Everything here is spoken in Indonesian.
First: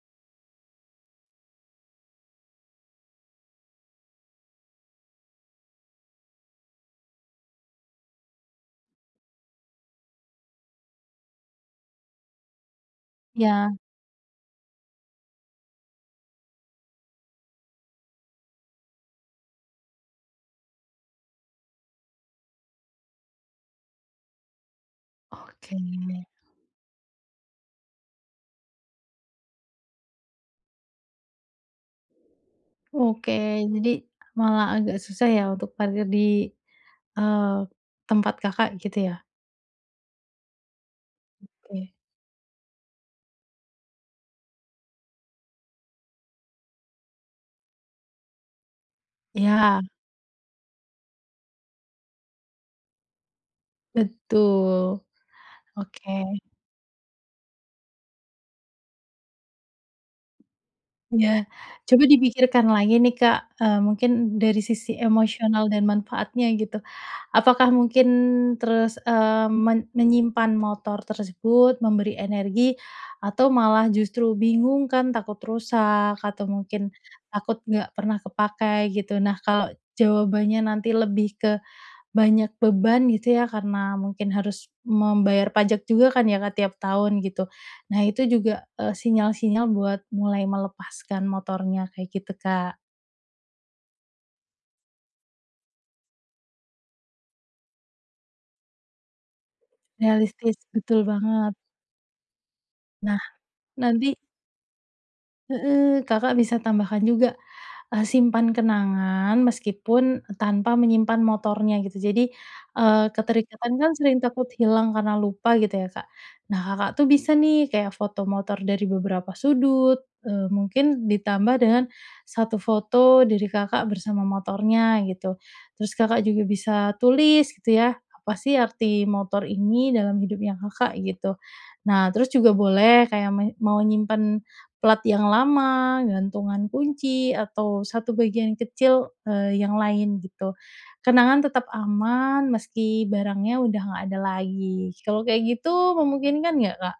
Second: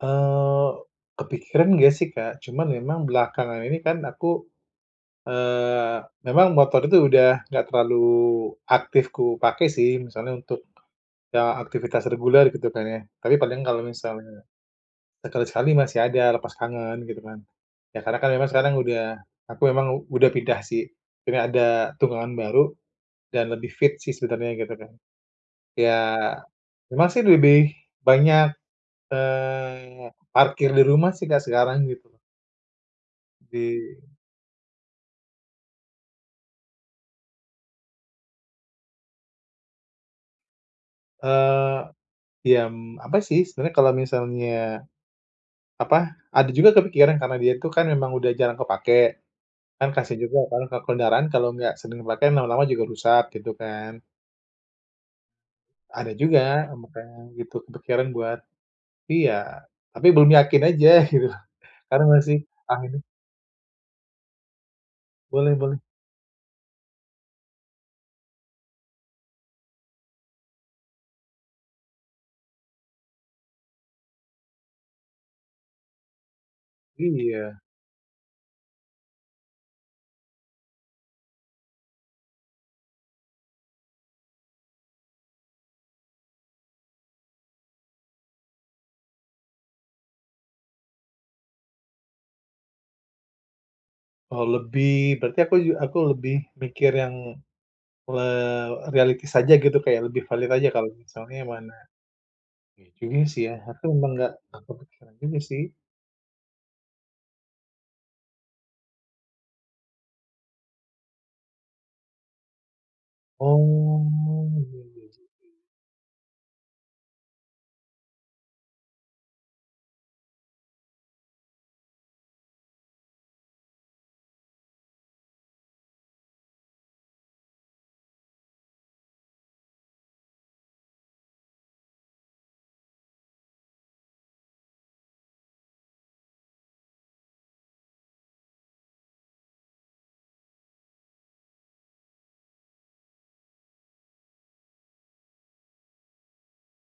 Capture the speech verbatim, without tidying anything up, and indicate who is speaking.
Speaker 1: Eee, kepikiran enggak sih Kak, cuma memang belakangan ini kan aku, eee, memang motor itu udah enggak terlalu aktif ku pakai sih, misalnya untuk, eee, aktivitas reguler gitu kan ya. Tapi paling
Speaker 2: Iya.
Speaker 1: kalau misalnya sekali-sekali masih ada lepas tangan gitu kan. Ya karena kan memang sekarang udah aku emang udah pindah sih, jadi ada tunggangan baru dan lebih fit sih sebenarnya gitu Kak.
Speaker 2: Oke.
Speaker 1: Ya memang sih lebih banyak, eee, parkir di rumah sih Kak, sekarang gitu.
Speaker 2: Oke, jadi
Speaker 1: Di
Speaker 2: malah agak susah ya untuk parkir di, eee, tempat Kakak, gitu ya?
Speaker 1: Eee,
Speaker 2: Oke.
Speaker 1: iyam, apa sih sebenarnya kalau misalnya apa, ada juga kepikiran karena dia itu kan memang udah jarang kepake,
Speaker 2: Iya.
Speaker 1: kan kasihan juga kan ke kendaraan kalau enggak sering kepake lama-lama juga rusak gitu kan.
Speaker 2: Betul.
Speaker 1: Ada
Speaker 2: Oke.
Speaker 1: juga, ama kayak yang gitu kepikiran buat iya, tapi belum yakin aja, gitu.
Speaker 2: Iya. Coba
Speaker 1: Karena masih,
Speaker 2: dipikirkan
Speaker 1: ada
Speaker 2: lagi nih Kak, eee, mungkin dari sisi
Speaker 1: Boleh
Speaker 2: emosional
Speaker 1: boleh.
Speaker 2: dan manfaatnya gitu. Apakah mungkin terus, eee, men menyimpan motor tersebut, memberi energi atau malah justru bingung kan takut rusak atau mungkin takut
Speaker 1: Iya.
Speaker 2: enggak pernah kepakai gitu? Nah kalau jawabannya nanti lebih ke banyak beban gitu ya karena mungkin harus membayar pajak juga kan ya Kak, tiap tahun gitu. Nah itu juga, eee, sinyal-sinyal buat mulai melepaskan motornya kayak gitu, Kak.
Speaker 1: Eee, lebih, berarti aku ju aku lebih mikir yang, eee, reality saja gitu kayak lebih valid
Speaker 2: Realistis,
Speaker 1: aja kalau
Speaker 2: betul
Speaker 1: misalnya
Speaker 2: banget.
Speaker 1: mana, ini
Speaker 2: Nah,
Speaker 1: sih ya, atau emang
Speaker 2: nanti
Speaker 1: enggak apa, kepikiran ini sih.
Speaker 2: Heeh, Kakak bisa tambahkan juga, eee, simpan kenangan meskipun tanpa menyimpan motornya gitu. Jadi, eee, keterikatan kan
Speaker 1: Oh,
Speaker 2: sering takut
Speaker 1: iya
Speaker 2: hilang
Speaker 1: iya,
Speaker 2: karena lupa
Speaker 1: gitu.
Speaker 2: gitu ya Kak. Nah Kakak tuh bisa nih kayak foto motor dari beberapa sudut, eee, mungkin ditambah dengan satu foto dari Kakak bersama motornya gitu. Terus Kakak juga bisa tulis gitu ya apa sih arti motor ini dalam hidupnya Kakak, gitu. Nah terus juga boleh kayak men mau nyimpen plat yang lama, gantungan kunci atau satu bagian kecil, eee, yang lain gitu. Kenangan tetep aman meski barangnya udah enggak ada lagi, kalo kayak gitu memungkinkan enggak Kak?